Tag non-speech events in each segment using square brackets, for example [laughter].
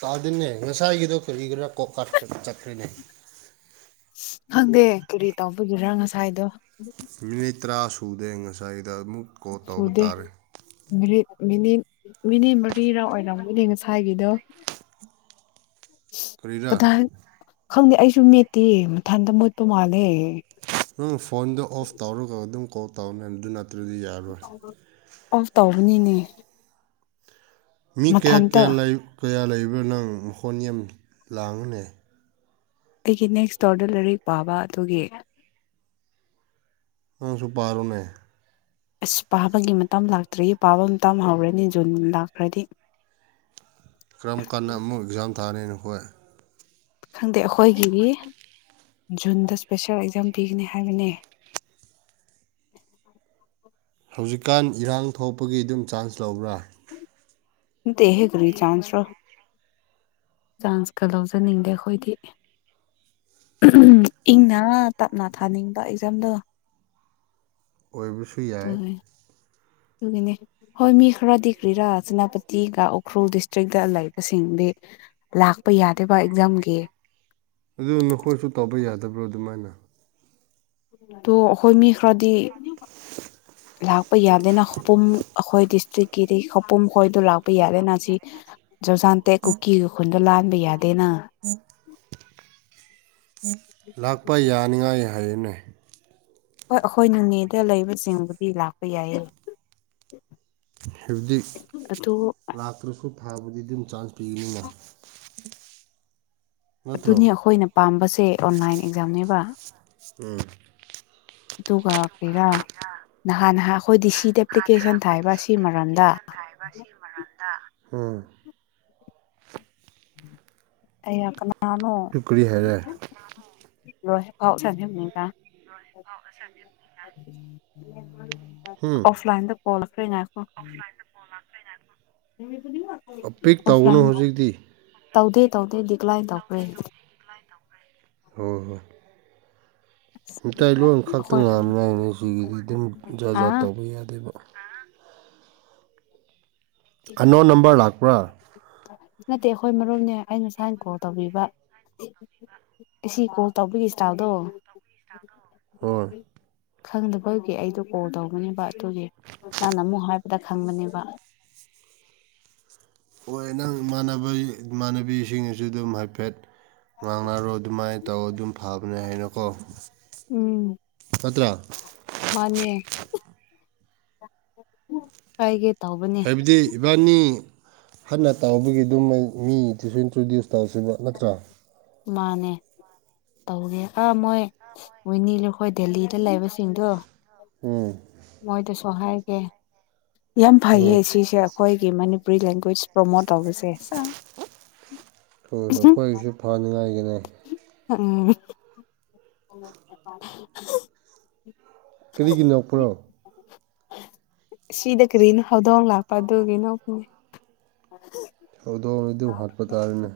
ꯇꯥꯗꯦꯅꯦ ꯉꯁꯥꯏꯒꯤꯗꯣ ꯀꯔꯤꯒꯤꯅ ꯀꯣꯀꯥꯠ ꯆ ꯊꯣꯏꯅꯅꯦ ꯈꯪꯗꯦ ꯀꯔꯤ ꯇꯧꯕꯒꯤꯔꯥ ꯉꯁꯥꯏꯗꯣ ꯔꯤꯇ꯭ꯔꯥꯁ ꯎꯗꯦ ꯉꯁꯥꯏ ꯗ ꯃꯨꯛ ꯀꯣꯜ ꯇꯧꯕ ꯁꯨꯗꯦ ꯇꯥꯔꯦ꯫ ꯃꯤꯅꯤꯠ ꯃꯤꯅꯤꯠ ꯃꯔꯤꯔꯥ ꯑꯣꯏꯔꯝꯒꯅꯤ ꯉꯁꯥꯏꯒꯤꯗꯣ ꯀꯔꯤꯔꯥ ꯀꯗꯥꯥꯏ ꯈꯪꯗꯦ ꯑꯩꯁꯨ ꯃꯦꯠꯇꯤꯌꯦ ꯃꯊꯟꯇ ꯃꯨꯠꯄ ꯃꯥꯜꯂꯦ ꯎꯝ ꯐꯣꯟꯗꯣ ꯑꯣꯐ ꯇꯧꯔꯒ ꯑꯗꯨꯝ ꯑꯣꯐ ꯇꯧꯅꯦꯗꯨꯅ ꯑꯗꯨꯗꯤ ꯌꯥꯔꯣꯏ ꯑꯣꯐ ꯇꯧꯕꯅꯤꯅꯦ ꯃꯤ ꯀꯌꯥ ꯃꯊꯟꯇ ꯀꯌꯥ ꯂꯩ ꯀꯌꯥ ꯂꯩ ꯅꯪ ꯍꯣꯅꯤꯌꯝ ꯂꯥꯡꯉꯅꯦ ꯑꯩ ꯅꯦꯛꯁ ꯏꯁꯇꯣꯔꯗ ꯂꯥꯏꯔꯤꯛ ꯄꯥꯕ ꯑꯗꯨꯒꯤ ꯅꯪꯁꯨꯨ ꯄꯥꯔꯣꯅꯦ ꯑꯁ ꯄꯥꯕꯒꯤ ꯃꯇꯝ ꯂꯥꯛꯇ꯭ꯔꯤ ꯄꯥꯕ ꯃꯇꯝ ꯍꯧꯔꯅꯤ ꯖꯨꯟ ꯂꯥꯛꯈ꯭ꯔꯗꯤ ꯀꯔꯝ ꯀꯥꯟꯗ ꯑꯃꯨꯛ ꯑꯦꯛꯖꯥꯝ ꯊꯥꯅꯤ ꯅꯈꯣꯏ ꯈꯪꯗꯦ ꯑꯩꯈꯣꯏꯒꯤꯗꯤ ꯖꯨꯟꯗ ꯏꯁꯄꯤꯁꯦꯜ ꯑꯦꯛꯖꯥꯝ ꯄꯤꯒꯅꯤ ꯍꯥꯏꯕꯅꯦ ꯍꯧꯖꯤꯛꯀꯥꯟ ꯏꯔꯥꯡ ꯊꯣꯛꯄꯒꯤ ꯑꯗꯨꯝ ꯆꯥꯟꯁ ꯂꯧꯕ꯭ꯔꯥ ꯅꯠꯇꯦꯍꯦ ꯀꯔꯤ ꯆꯥꯟꯁꯔꯣ ꯆꯥꯟꯁꯀ ꯂꯧꯖꯅꯤꯡꯗꯦ ꯑꯩꯈꯣꯏꯗꯤ꯫ ꯏꯪꯅ ꯇꯞꯅ ꯊꯥꯅꯤꯡꯕ ꯑꯦꯛꯖꯥꯝꯗꯣ ꯑꯣꯏꯕꯁꯨ ꯌꯥꯏ ꯑꯗꯨꯒꯤ ꯑꯗꯨꯒꯤꯅꯦ ꯍꯣꯏ ꯃꯤ ꯈꯔꯗꯤ ꯀ꯭ꯔꯤꯔꯥ ꯁꯦꯅꯥꯄꯇꯤꯒ ꯎꯈ꯭ꯔꯨꯜ ꯗꯤꯁꯇ꯭ꯔꯤꯛꯇ ꯂꯩꯕꯁꯤꯡꯗꯤ ꯂꯥꯛꯄ ꯌꯥꯗꯦꯕ ꯑꯦꯛꯖꯥꯝꯒꯤ ꯑꯗꯨ ꯅꯈꯣꯏꯁꯨ ꯇꯧꯕ ꯌꯥꯗꯕ꯭ꯔꯣ ꯑꯗꯨꯃꯥꯏꯅ ꯇꯣ ꯑꯈꯣꯏ ꯃꯤ ꯈꯔꯥ ꯏ ꯂꯥꯛꯄ ꯌꯥꯗꯦꯅ ꯄꯨꯝ ꯑꯈꯣꯏ ꯗꯤꯁꯇ꯭ꯔꯤꯛꯀꯤꯗꯤ ꯈꯧꯄꯨꯝ ꯈꯣꯏꯗꯣ ꯂꯥꯛꯄ ꯌꯥꯗꯦꯅ ꯖꯤꯛ ꯖꯥꯟꯇꯦꯛ ꯀꯨꯀꯤꯒ ꯈꯨꯟꯗꯨ ꯂꯥꯟ ꯌꯥ ꯂꯥꯛꯄ ꯌꯥꯅꯤꯡꯉꯥꯏ ꯍꯥꯏꯌꯦꯅꯦ ꯑꯩꯈꯣꯏ ꯅꯣꯅꯦꯗ ꯂꯩꯕ ꯆꯤꯡꯕꯨꯗꯤ ꯂꯥꯛꯄ ꯌꯥꯏꯌꯦ ꯍꯧꯖꯤꯛ ꯑꯗꯨ ꯂꯥꯛꯀꯔꯁꯨ ꯊꯥꯕꯨꯗꯤ ꯑꯗꯨꯝ ꯆꯥꯟꯁ ꯄꯤꯒꯅꯤꯅ ꯅꯠꯇ꯭ꯔꯣ ꯑꯗꯨꯅꯤ ꯑꯩꯈꯣꯏꯅ ꯄꯥꯝꯕꯁꯦ ꯑꯣꯟꯂꯥꯏꯟ ꯑꯦꯛꯖꯥꯝꯅꯦꯕ ꯎꯝ ꯑꯗꯨꯒ ꯀꯔꯤꯔꯥ ꯅꯍꯥ ꯅꯍꯥ ꯑꯩꯈꯣꯏꯗꯤ ꯁꯤꯗ ꯑꯦꯄ꯭ꯂꯤꯀꯦꯁꯟ ꯑꯩꯈꯣꯏ ꯊꯥꯏꯕ ꯁꯤ ꯗꯤꯁꯤꯗ ꯃꯔꯝꯗ ꯑꯦꯄ꯭ꯂꯤꯀꯦꯁꯟ ꯊꯥꯏꯕ ꯁꯤ ꯃꯔꯝꯗ꯫ ꯎꯝ꯫ ꯑꯩꯅ ꯀꯃꯩ꯫ ꯀꯅꯥꯅꫭ꯫ ꯑꯗꯨ ꯀꯔꯤ ꯍꯥꯏꯔꯦ ꯂꯣꯏꯗ꯭ꯔꯤ ꯐꯥꯎ [unintelligible] [unintelligible] ꯎꯝ ꯑꯣꯐꯂꯥꯏꯟꯗ꯫ ꯐꫭꯜ ꯂꯥꯛꯈ꯭ꯔꯦ ꯉꯥꯏꯈꫭ ꯫ ꯑꯄꯤꯛ ꯇꯧꯒꯅꯨ ꯍꯨꯖꯤꯛꯇꯤ꯫ ꯇꯧꯗꯦ ꯇꯧꯗꯦ ꯗꯤꯀ꯭ꯂꯥꯏꯟ ꯇꯧꯈ꯭ꯔꯦ꯫ ꯍꯣꯏ ꯍꯣꯏ꯫ ꯃꯤꯇꯩꯂꯣꯟ ꯈꯛꯇ ꯑꯩꯈꯣꯏ ꯉꯥꯡꯅꯤꯉꯥꯏꯅꯤ ꯁꯤꯒꯤꯗꯤ ꯑꯗꯨꯝ ꯖꯥꯠ ꯍꯥ ꯖꯥꯠ ꯇꯧꯕ ꯌꯥꯗꯦꯕ꯫ ꯑꯟꯅꯣꯟ ꯅꯝꯕꫪ ꯂꯥꯛꯄ꯭ꯔꯥ꯫ ꯅꯠꯇꯦ ꯑꯩꯈꯣꯏ ꯃꯔꯨꯞꯅꯦ ꯑꯩꯅ ꯁꯨꯃꯥꯏꯅ ꯀꯣꯜ ꯇꯧꯕꯤꯕ ꯑꯁꯤ ꯀꯣꯜ ꯇꯧꯕꯤꯒꯤ ꯏꯁꯇꯥꯜꯗꯣ꯫ ꯍꫭꯏ꯫ ꯈꯪꯗꯕꯒꯤ ꯑꯩꯗꯣ ꯀꯣꯜ ꯇꯧꯒꯅꯦꯕ ꯑꯗꯨꯒꯤ ꯅꯍꯪꯅ ꯑꯃꯨꯛ ꯍꯥꯏꯕꯗ ꯈꯪꯕꯅꯦꯕ꯫ ꯍꯣꯏ ꯅꯪ ꯏꯃꯥꯟꯅꯕ ꯏꯃꯥꯟꯅꯕꯤꯁꯤꯡꯁꯨ ꯑꯗꯨꯝ ꯍꯥꯏꯐꯦꯠ꯫ ꯉꯥꯡꯅꯔꯣ ꯑꯗꯨꯃꯥꯏꯅ ꯇꯧ ꯑꯗꯨꯝ ꯐꯕꯅꯦ ꯍꯥꯏꯅꯀꯣ ꯎꯝ ꯅꯠꯇ꯭ꯔꯥ꯫ ꯃꯥꯅꯦ ꯍꯥꯏꯒꯦ꯫ ꯇꯧꯕꯅꯦ ꯍꯥꯏꯕꯗꯤ ꯏꯕꯥꯅꯤ꯫ ꯍꯟꯅ ꯇꯧꯕꯒꯤ ꯑꯗꯨꯃꯥꯏ ꯃꯤꯗꯨꯁꯨ ꯏꯟꯇ꯭ꯔꯣꯗꯨꯁ꯫ ꯇꯧꯁꯤꯕ ꯅꯠꯇ꯭ꯔꯥ꯫ ꯃꯥꯅꯦ ꯇꯧꯒꯦ ꯑꯥ ꯃꯣꯏ ꯋꯅꯤꯔꯈꯣꯏ ꯗꯦꯜꯂꯤꯗ ꯂꯩꯕꯁꯤꯡꯗꯣ꯫ ꯎꯝ꯫ ꯍꫭꯏ ꯍꯥꯏꯔꯒꯦ꯫ ꯌꯥꯝ ꯍꯣꯏ ꯐꯩꯌꯦ ꯁꯤꯁꯦ ꯑꯩꯈꯣꯏꯒꯤ ꯃꯅꯤꯄꯨꯔꯤ ꯂꯦꯡꯒ꯭ꯋꯦꯁ ꯄ꯭ꯔꯣꯃꯣꯠ ꯇꯧꯕꯁꯦ ꯁꯥ ꯎꯝ ꯑꯈꯣꯏꯁꯤ ꯐꯅꯤꯉꯥꯏ꯫ [unintelligible] [unintelligible] ꯀꯔꯤꯒꯤꯅꯣꯛꯄ꯭ꯔꯣ꯫ ꯁꯤꯗ ꯀꯔꯤꯅꯣ ꯍꯧꯗꯣꯡ ꯂꯥꯛꯄ ꯑꯗꯨꯒꯤ ꯅꯣꯛꯄꯅꯦ꯫ ꯍꯧꯗꯣꯡ ꯑꯗꯨ ꯍꯥꯠꯄꯇꯥꯔꯦꯅꯦ꯫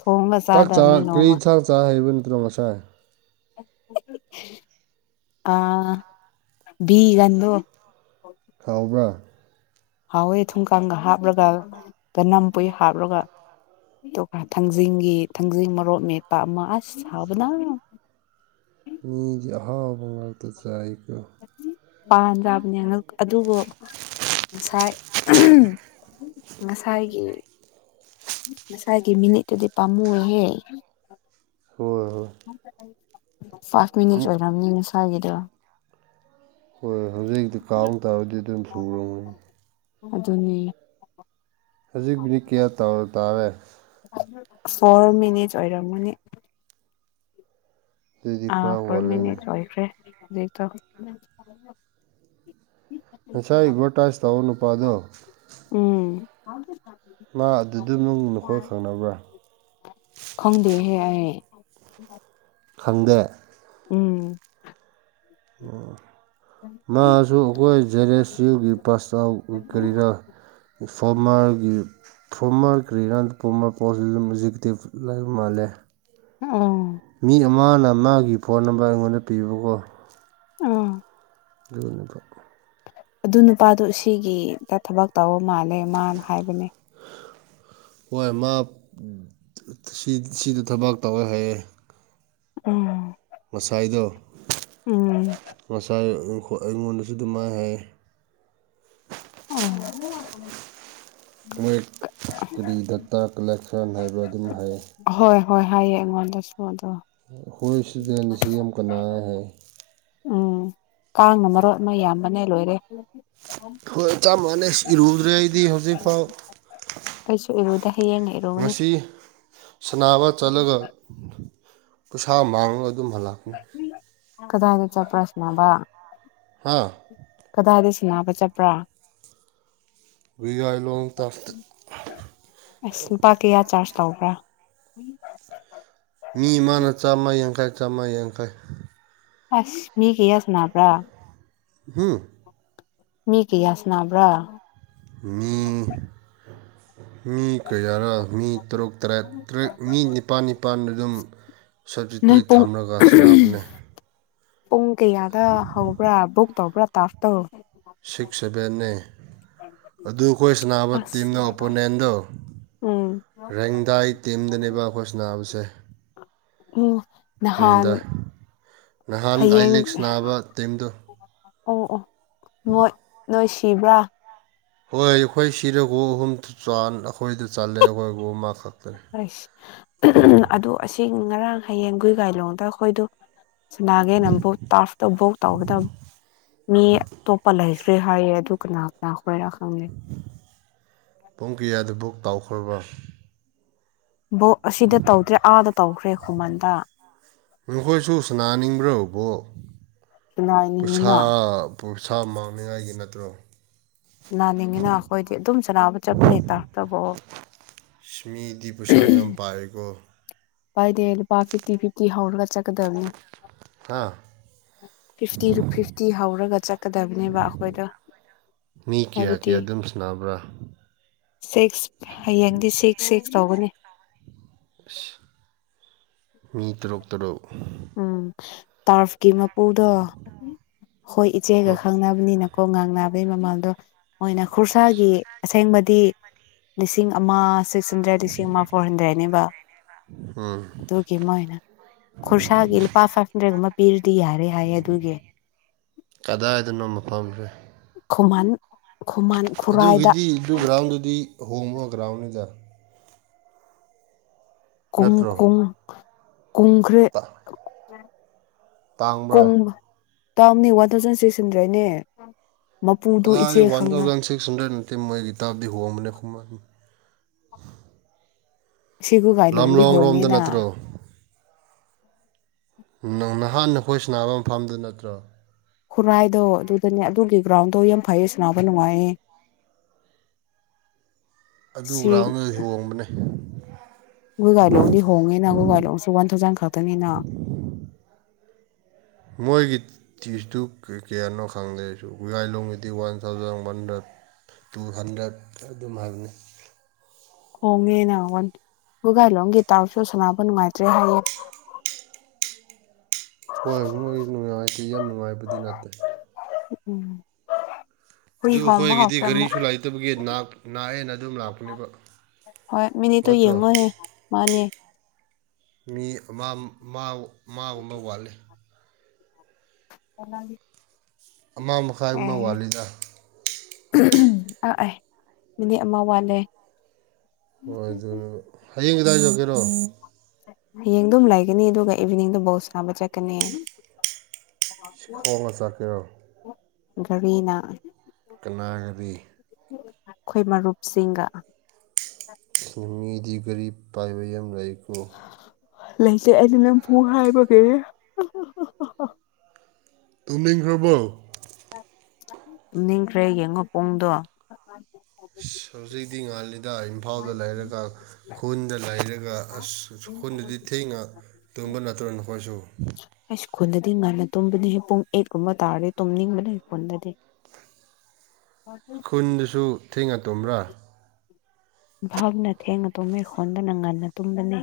ꯊꯣꯡꯒ ꯆꯥꯛ ꯆꯥ ꯆꯥꯗꯕꯅꯤ ꯀꯔꯤ ꯅꯣꯡꯃ ꯏꯟꯁꯥꯡ꯫ [unintelligible] ꯉꯁꯥꯏ꯫ ꯑꯥ ꯕꯤꯒꯟꯗꯣ ꯈꯥꯎꯕ꯭ꯔꯥ ꯍꯥꯎꯋꯦ ꯊꯨꯝꯀꯪꯒ ꯍꯥꯞꯂꯒ ꯇꯅꯝ ꯄꯨꯏ ꯍꯥꯞꯂꯒ ꯑꯗꯨꯒ ꯊꯥꯡꯖꯤꯡꯒꯤ ꯊꯥꯡꯖꯤꯡ ꯃꯔꯣꯛ ꯃꯦꯠꯄ ꯑꯃ ꯑꯁ ꯁꯥꯕꯅ ꯃꯤꯗꯤ ꯑꯍꯥꯎꯕ ꯉꯥꯛꯇ ꯆꯥꯏ ꯄꯥꯟꯖꯕꯅꯦ ꯑꯗꯨꯕꯨ ꯉꯁꯥꯏ ꯉꯁꯥꯏꯒꯤ ꯉꯁꯥꯏꯒꯤ ꯃꯤꯅꯤꯠꯇꯨꯗꯤ ꯄꯥꯝꯃꯨꯏꯍꯦ ꯍꯣꯏ ꯍ ꯍꯣꯏ [unintelligible] ꯐꯥꯁ ꯃꯤꯅꯤꯠ ꯑꯣꯏꯔꯝꯅꯤ ꯅꯁꯥꯏꯒꯤꯗꯣ ꯍꯣꯏ ꯍꯧꯖꯤꯛ ꯍꯧꯖꯤꯛꯇꯤ ꯀꯥꯎꯕ ꯇꯥꯔꯗꯤ ꯑꯗꯨꯝ ꯁꯨꯔꯝꯅꯤ ꯑꯗꯨꯅꯤ ꯍꯧꯖꯤꯛꯕꯨꯗꯤ ꯀꯌꯥ ꯇꯧꯔ ꯇꯥꯔꯦ ꯐꯣꯔ ꯃꯤꯅꯤꯠꯁ ꯑꯣꯏꯔꯝ ꯃꯅꯤ ꯑꯗꯨꯗꯤ ꯑ ꯈꯔ ꯐꯣꯔ ꯋꯥꯠꯂꯦꯅꯦ ꯃꯤꯅꯤꯠꯁ ꯑꯣꯏꯈꯔꯦ ꯍꯖꯤꯛꯇꯣ ꯉꯁꯥꯏ ꯑꯦꯠꯚꯔꯇꯥꯏꯁ ꯇꯧꯕ ꯅꯨꯄꯥꯥꯗꯣ ꯍ ꯃꯥ ꯑꯗꯨꯗ ꯅꯨꯡ ꯅꯈꯣꯏ ꯈꯪꯅꯕ꯭ꯔꯥ ꯍ ꯈꯪꯗꯦ ꯎꯝ ꯎ ꯃꯥꯁꯨ ꯑꯩꯈꯣꯏ ꯖꯦꯠ ꯑꯦꯁ ꯌꯨꯒꯤ ꯄꯥꯁ ꯑꯥꯎꯠ ꯀꯔꯤꯔ ꯐꯣꯔꯃꯔꯒꯤ ꯐꯔꯣꯃꯔ ꯀꯔꯤꯔ ꯄ꯭ꯔꯣꯃꯔ ꯄꯣꯁꯇ ꯑꯗꯨꯝꯖꯤꯛꯇꯤꯞ ꯂꯩꯕ ꯃꯥꯜꯂꯦ ꯑꯣ ꯃꯤ ꯃꯅ ꯃꯥꯒꯤ ꯐꯣꯟ ꯅꯝꯕꯔ ꯑꯩꯉꯣꯟꯗ ꯄꯤꯕꯀꯣ ꯑ ꯑꯗꯨꯅꯈꯣ ꯑꯗꯨ ꯅꯨꯄꯥꯗꯨ ꯑꯁꯤꯒꯤꯗ ꯊꯕꯛ ꯇꯧꯕ ꯃꯥꯜꯂꯦ ꯃꯥꯅ ꯍꯥꯏꯕꯅꯦ ꯍꯣꯏ ꯃꯥ ꯁꯤꯗ ꯊꯕꯥꯛ ꯇꯧꯋꯦ ꯍꯥꯏꯌꯦ ꯎꯝ ꯉꯁꯥꯏꯗꯣ ꯎꯝ ꯉꯥꯁꯥꯏ ꯑꯩꯉꯣꯟꯗꯁꯨ ꯑꯗꯨ ꯃꯥꯏ ꯍꯥꯏꯌꯦ ꯑꯥ ꯃꯣꯏꯠ ꯀꯔꯤ ꯗꯇꯥ ꯀꯂꯦꯛꯁꯟ ꯍꯥꯏꯕꯔ ꯑꯗꯨꯝ ꯍꯥꯏꯌꯦ ꯍꯣꯏ ꯍꯣꯏ ꯍꯥꯏꯑꯌꯦ ꯑꯩꯉꯣꯟꯗꯁꯨ ꯑꯗꯣ ꯑꯈꯣꯏ ꯁꯤꯗꯦꯟ ꯁꯤ ꯑꯦꯝ ꯀꯅꯥꯔ ꯍꯥꯏ ꯎꯝ ꯀꯥꯡꯅ ꯃꯔꫭꯟ ꯑꯃ ꯌꯥꯝꯕꯅꯦ ꯂꯣꯏꯔꯦ ꯍꯣꯏ ꯆꯞ ꯃꯥꯟꯅꯩ ꯏꯔꯨꯗ꯭ꯔꯦ ꯑꯩꯗꯤ ꯍꯧꯖꯤꯛꯐꯥꯎ ꯑꯩꯁꯨ ꯏꯔꯨꯗ ꯍꯌꯦꯡꯅ ꯏꯔꯨꯒꯅꯤ ꯉꯁꯤ ꯁꯅꯥꯕꯥ ꯆꯠꯂꯒ ꯄꫭꯁꯥ ꯃꯥꯡꯉ ꯑꯗꯨꯝ ꯍꯜꯂꯛ ꯄꯅꯤ ꯀꯗꯥꯏꯗ ꯆꯠꯄ꯭ꯔ ꯁꯥꯟꯅꯕ ꯍꯥ ꯀꯗꯥꯏꯗ ꯁꯤ ꯅꯕ ꯆꯠꯄ꯭ꯔꯥ ꯒꯨꯏꯒꯥꯏ ꯂꯣꯡ ꯇꯔꯐꯇ ꯑꯁ ꯂꯨꯄꯥ ꯀꯩꯌꯥ ꯆ꯭ꯔꯁ ꯇꯧꯕ꯭ꯔꯥ ꯃꯤ ꯑꯃꯅ ꯆꯥꯝꯃ ꯌꯥꯡꯈꯩ ꯆꯥꯝꯃ ꯌꯥꯡꯈꯩ ꯑꯁ ꯃꯤ ꯀꯌꯥ ꯁꯅꯥꯕ꯭ꯔꯥ ꯍꯨ ꯃꯤ ꯀꯌꯥ ꯁꯟꯅꯕ꯭ꯔꯥ ꯃꯤ ꯃꯤ ꯀꯌꯥꯔ ꯃꯤ ꯇꯔꯨꯛ ꯇꯔꯦꯠ ꯇꯔꯦꯠ ꯃꯤ ꯅꯤꯄꯥꯜ ꯅꯤꯄꯥꯜ ꯑꯗꯨꯝ ꯅꯣꯏ ꯁꯞꯇꯤꯇꯨꯋꯤꯠ ꯄꯨꯡ ꯊꯝꯂꯒ ꯁꯟꯅꯕꯅꯦ ꯄꯨꯡ ꯀꯌꯥꯗ ꯍꯧꯕ꯭ꯔꯥ ꯕꯨꯛ ꯇꯧꯕ꯭ꯔꯥ ꯇꯥꯞ ꯇꫭ ꯁꯤꯛꯁ ꯁꯕꯦꯟꯅꯦ ꯑꯗꯨ ꯑꯩꯈꯣꯏ ꯁꯅꯕ ꯑꯁ ꯇꯤꯝꯗꫭ ꯑꯣꯄꯣꯅꯦꯟꯗꯣ ꯎꯝ ꯔꯦꯡꯗꯥꯏ ꯇꯤꯝꯗꯅꯦꯕ ꯑꯈꯣꯏ ꯁꯅꯥꯕꯁꯦ [unintelligible] ꯅꯍꯥꯟ ꯔꯤꯡꯎꯗꯥꯏ ꯅꯍꯥꯟ ꯍꯌꯦꯡ ꯑꯥꯏꯂꯦꯛ ꯁꯅꯥꯕ ꯇꯤꯝꯗꯨ ꯑꯣ ꯑꯣ ꯃꯣꯏ ꯅꯣꯏ ꯇꯤꯕ꯭ꯔꯥ ꯍꯣꯏ ꯑꯈꯣꯏ ꯁꯤꯔ ꯒꫭꯜ ꯑꯍꯨꯝ ꯆꯥꯟ ꯑꯈꯣꯏꯗ ꯆꯜꯂꯦ ꯑꯈꯣꯏ ꯒꯣꯜ ꯑꯃꯈꯛ [unintelligible] ꯑꯗꯨ ꯑꯁꯤ ꯉꯔꯥꯡ ꯍꯌꯦꯡꯒꫭꯏ ꯒꯥꯏꯂꯣꯡꯗ ꯑꯈꯣꯏꯗ ꯁꯅꯥꯒꯦꯅ ꯕꯨꯛ ꯇꯥꯔꯐꯇ ꯕꯣꯛ ꯇꯧꯕꯗ ꯃꯤ ꯑꯇꯣꯞꯄ ꯂꯩꯈ꯭ꯔꯦ ꯍꯥꯏꯌꯦ ꯑꯗꯨ ꯀꯅꯥ ꯀꯅꯥ ꯈꯣꯏꯔꯥ ꯈꯪꯗꯦ ꯄꯨꯡ ꯀꯌꯥꯗ ꯕꯨꯛ ꯇꯥꯎ ꯈ꯭ꯔꯕ ꯕꯣꯛ ꯑꯁꯤꯗ ꯇꯧꯗ꯭ꯔꯦ ꯑꯥꯗ ꯇꯧꯈ꯭ꯔꯦ ꯈꯨꯃꯟꯗ ꯅꯈꯣꯏꯁꯨ ꯁꯅꯥꯅꯤꯡꯕ꯭ꯔꯣ ꯕꯣꯜ ꯁꯥꯅ ꯅꯤꯡꯉꯤꯅ ꯄꯨꯔꯁꯥ ꯃꯥꯡꯅꯤꯡꯉꯥꯏꯒꯤ ꯅꯠꯇ꯭ꯔꯣ ꯅꯥꯅꯤꯡꯉꯤꯅ ꯑꯩꯈꯣꯏꯗꯤ ꯑꯗꯨꯝ ꯑꯁ ꯃꯤꯗꯤ ꯄꯩꯁꯥ ꯌꯥꯝ ꯄꯥꯏꯀꯣ [unintelligible] ꯄꯥꯏꯗꯦ ꯂꯨꯄꯥ ꯐꯤꯐꯇꯤ ꯐꯤꯐꯇꯤ ꯍꯧꯔꯒ ꯆꯠꯀꯗꯕꯅꯦ ꯍꯥ ꯐꯤꯐꯇꯤ ꯐꯤꯐꯇꯤ ꯍꯧꯔꯒ ꯆꯠꯀꯗꯕꯅꯦꯕ ꯑꯩꯈꯣꯏꯗꯣ ꯃꯤ ꯀꯌꯥ ꯍꯥꯏꯕꯗꯤ ꯀꯌꯥ ꯑꯗꯨꯝ ꯁꯥꯟꯅꯕ꯭ꯔꯥ ꯁꯤꯛꯁ ꯍꯌꯦꯡꯗꯤ ꯁꯤꯛꯁ ꯁꯤꯛꯁ ꯇꯧꯒꯅꯤ ꯑꯁ ꯃꯤ ꯇꯔꯨꯛ ꯇꯔꯨꯛ ꯎꯝ ꯇꯥꯔꯐ ꯀꯤ ꯃꯄꯨꯗꯣ ꯍꯣꯏ ꯏꯆꯦꯒ ꯈꯪꯅꯕꯅꯤꯅ ꯈꯣ ꯉꯥꯡ ꯅꯥꯕꯩꯒꯤ ꯃꯃꯜꯗꯣ ꯃꯣꯏꯅ ꯈꯨꯨꯔꯁꯥꯒꯤ ꯑꯁꯦꯡꯕꯗꯤ ꯂꯤꯁꯤꯡ ꯑꯃ ꯁꯤꯛꯁ ꯍꯟꯗ꯭ꯔꯦꯗ ꯂꯤꯁꯤꯡ ꯑꯃ ꯐꯣꯔ ꯍꯟꯗ꯭ꯔꯦꯠꯅꯤꯕ ꯎꯝ ꯑꯗꯨꯒꯤ ꯑꯃ ꯑꯩꯅ ꯈꯨꯔꯁꯥꯒꯤ ꯂꯨꯄꯥ ꯐꯥꯏꯚ ꯍꯟꯗꯔꯦꯗ ꯀꯨꯝ ꯃ ꯄꯤꯔ ꯗꯤ ꯌꯥꯔꯦ ꯍꯥꯏꯌꯦ ꯑꯗꯨꯒꯤ ꯀꯗꯥꯏꯗꯅꯣ ꯃꯐꯝꯁꯦ ꯈꯨꯃꯟ ꯈꯨꯃꯟ ꯈꯨꯔꯥꯏꯗ ꯑꯗꯨꯒꯤꯗꯤ ꯑꯗꯨ ꯒ꯭ꯔꯥꯎꯟꯗꯨꯗꯤ ꯍꯣꯡꯕ ꯒ꯭ꯔꯥꯎꯟꯅꯤꯗ ꯀꯨꯝ ꯅꯠꯇ꯭ꯔꯣ ꯀꯨꯝ ꯀꯨꯝꯈ꯭ꯔꯦ [inaudible] ꯇꯥꯡꯕ꯭ꯔꯥ ꯇꯥꯡꯅꯤ ꯋꯥꯟ ꯊꯥꯎꯖꯟ ꯁꯤꯛꯁ ꯍꯟꯗ꯭ꯔꯦꯗꯅꯦ ꯃꯄꯨꯗꯨ ꯏꯆꯦ ꯀꯗꯣꯏꯗꯩ ꯋꯥꯟ ꯈꯪꯅ ꯊꯥꯎꯖꯟ ꯁꯤꯛꯁ ꯍꯟꯗꯔꯦꯗꯅꯣ ꯃꯉꯦꯇ ꯑꯗꯨꯗꯤ ꯍꯃꯅ ꯈꯨꯃꯅꯤ ꯁꯤꯒꯨ ꯒꯥꯏ ꯂꯣꯡꯗꯤ ꯍꯣꯡꯉꯦꯅ ꯅꯠꯇ꯭ꯔꯣ ꯅꯪ ꯅꯍꯥꯟ ꯑꯩꯈꯣꯏ ꯁꯅꯕ ꯃꯐꯝꯗꯨ ꯅꯠꯇ꯭ꯔꯣ ꯈꯨꯔꯥꯏꯗꯣ ꯑꯗꯨꯗꯅꯦ ꯑꯗꯨꯒꯤ ꯒ꯭ꯔꯥꯎꯟꯗꯣ ꯌꯥꯝ ꯐꯩꯌꯦ ꯁꯥꯅꯕ ꯅꯨꯡꯉꯥꯏꯌꯦ ꯑꯗꯨ ꯒ꯭ꯔꯥꯎꯟꯗꯨꯗ ꯍꯣꯡꯕꯅꯦ ꯑꯩꯈꯣꯏ ꯒꯥꯏꯂꯣꯡꯗꯤ ꯍꯣꯡꯉꯦꯅ ꯑꯩꯈꯣꯏ ꯒꯥꯏꯂꯣꯡꯁꯨ ꯋꯥꯟ ꯊꯥꯎꯖꯟ ꯈꯛꯇꯅꯤꯅ ꯃꯣꯏꯒꯤ ꯇꯤꯁꯇꯨ ꯀꯩ ꯀꯌꯥꯅꯣ ꯈꯪꯗꯦ ꯑꯩꯁꯨ ꯒꯥꯏꯂꯣꯝꯒꯤꯗꯤ one thousand one hundred two hundred ꯑꯗꯨꯝ ꯍꯥꯏꯕꯅꯤ ꯍꯣꯡꯉꯦꯅ ꯋꯟ ꯋꯥꯒꯥꯏꯂꯣꯝꯒꯤ ꯇꯥꯎꯁꯨ ꯁꯣꯅꯕ ꯅꯨꯡꯉꯥꯏꯇ꯭ꯔꯦ ꯍꯥꯏꯌꯦ ꯍꯣꯏ ꯃꯣꯏ ꯅꯨꯡꯉꯥꯏꯇꯦ ꯌꯥꯝ ꯅꯨꯡꯉꯥꯏꯕꯗꯤ ꯅꯠꯇꯦ ꯎꯝ ꯍꯨꯏ ꯑꯗꯨ ꯍꯣꯡꯕ ꯑꯩꯈꯣꯏꯒꯤꯗꯤ ꯍꯧꯈ꯭ꯔꯦ ꯑꯃꯨꯛ ꯒꯔꯤꯁꯨ ꯂꯥꯢꯇꯕꯒꯤ ꯅꯥꯥꯛ ꯅꯥꯛꯑꯦꯅ ꯑꯗꯨꯝ ꯂꯥꯛꯄꯅꯦꯕ ꯍꯣꯏ ꯃꯤꯅꯤꯠꯇꯨ ꯅꯠꯇ꯭ꯔꯣ ꯌꯦꯡꯉꯣꯍꯦ ꯃꯥꯅꯦ ꯃꯤ ꯃꯥ ꯃꯥ ꯃꯥꯒꯨꯝꯕ ꯋꯥꯠꯂꯦ [unintelligible] ꯑꯃ ꯃꯈꯥꯏꯒꯨꯕ ꯋꯥꯠꯂꯤꯗ ꯑꯑꯦ ꯃꯤꯅꯤꯠ ꯑꯃ ꯋꯥꯠꯂꯦ ꯍꯣꯢ ꯑꯗꯨ ꯍꯌꯦꯡ [unintelligible] ꯍꯌꯦꯡ ꯑꯗꯨꯝ ꯂꯩꯒꯅꯤ ꯑꯗꯨꯒ ꯏꯚꯤꯅꯤꯡꯗꯣ ꯕꯣꯜ ꯁꯥꯅꯥꯕ ꯆꯠꯀꯅꯤ ꯁꯤ ꯈꯣꯡꯅ ꯆꯠꯀꯦꯔꯣ ꯒꯔꯤꯅꯥ ꯀꯅꯥ ꯒꯔꯤ ꯑꯩꯈꯣꯏ ꯃꯔꯨꯞꯁꯤꯡꯒ ꯅꯨꯃꯤꯠ ꯗꯤꯒꯥꯔꯤ ꯄꯥꯏꯕ ꯌꯥꯝ ꯂꯩꯀꯣ ꯂꯩꯇꯦ ꯑꯩꯗꯤ ꯅꯝꯕꯨꯨ ꯍꯥꯏꯕꯒꯤ ꯇꯨꯝꯅꯤꯡꯈ꯭ꯔꯕꯣ ꯇꯨꯝꯅꯤꯡꯈ꯭ꯔꯦ ꯌꯦꯡꯉꯨꯄꯨꯡꯗꯣ [unintelligible] ꯗ ꯏꯝꯐꯥꯜꯗ ꯂꯩꯔꯒ ꯈꯨꯟꯗ ꯂꯩꯔꯒ ꯑꯁ ꯈꯨꯟꯗꯗꯤ ꯊꯦꯡꯉ ꯇꯨꯝꯕ ꯅꯠꯇ꯭ꯔꯣ ꯅꯈꯣꯏꯁꯨ ꯈꯨꯨꯟꯗꯗꯤ ꯉꯟꯅ ꯇꯨꯝꯕꯅꯤꯍꯦ ꯄꯨꯡ ꯑꯩꯠꯀꯨꯝꯕ ꯇꯥꯔꯦ ꯇꯨꯝꯅꯤꯡꯕꯅꯦ ꯈꯨꯟꯗꯗꯤ ꯈꯨꯟꯗꯨꯁꯨ ꯊꯦꯡꯉ ꯇꯨꯝꯕ꯭ꯔꯥ ꯢꯝꯐꯥꯜꯅ ꯊꯦꯡꯅ ꯇꯨꯝꯃꯦ ꯈꯨꯟꯗꯅ ꯉꯟꯅ ꯇꯨꯝꯕꯅꯦ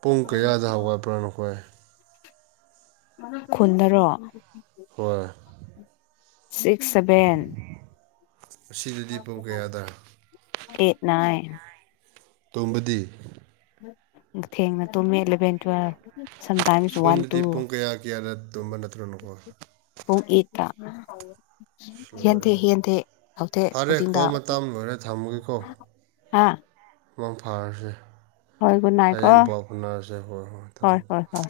ꯄꯨꯡ ꯀꯌꯥꯗ ꯍꯧꯒꯠꯄ꯭ꯔꯥ ꯅꯈꯣꯏ ꯈꯨꯟꯗꯔꯣ ꯍꯣꯏ ꯁꯤꯛꯁ ꯁꯚꯦꯟ ꯑꯁꯤꯗꯗꯤ ꯄꯨꯡ ꯀꯌꯥꯗ ꯑꯦꯠ ꯅꯥꯢꯟ ꯇꯣꯝꯕꯗꯤ ꯊꯦꯡꯅ ꯇꯨꯃꯦ ꯏꯂꯕꯦꯟ ꯇꯋꯦꯜꯄ ꯈꯨꯟꯗꯗꯤ ꯄꯨꯡ ꯀꯌꯥ ꯀꯌꯥꯗ ꯇꯨꯝꯕ ꯅꯠꯇ꯭ꯔꯣ ꯅꯈꯣꯢ [inaudible] ꯍꯦꯟꯊꯦ ꯍꯦꯟꯊꯦ ꯇꯧꯊꯦ ꯐꯔꯦ ꯈꯨꯗꯤꯡꯗ ꯀꯣꯜ ꯃꯇꯝ ꯂꯣꯏꯔꯦ ꯍꯥꯥ ꯃꯥꯡ ꯐꯥꯔꯁꯦ ꯍꯣꯏ ꯨꯗ ꯅꯥꯏꯀꯣ ꯍꯣꯏ ꯍꯣꯏ ꯊꯝꯃꯦ ꯍ ꯍ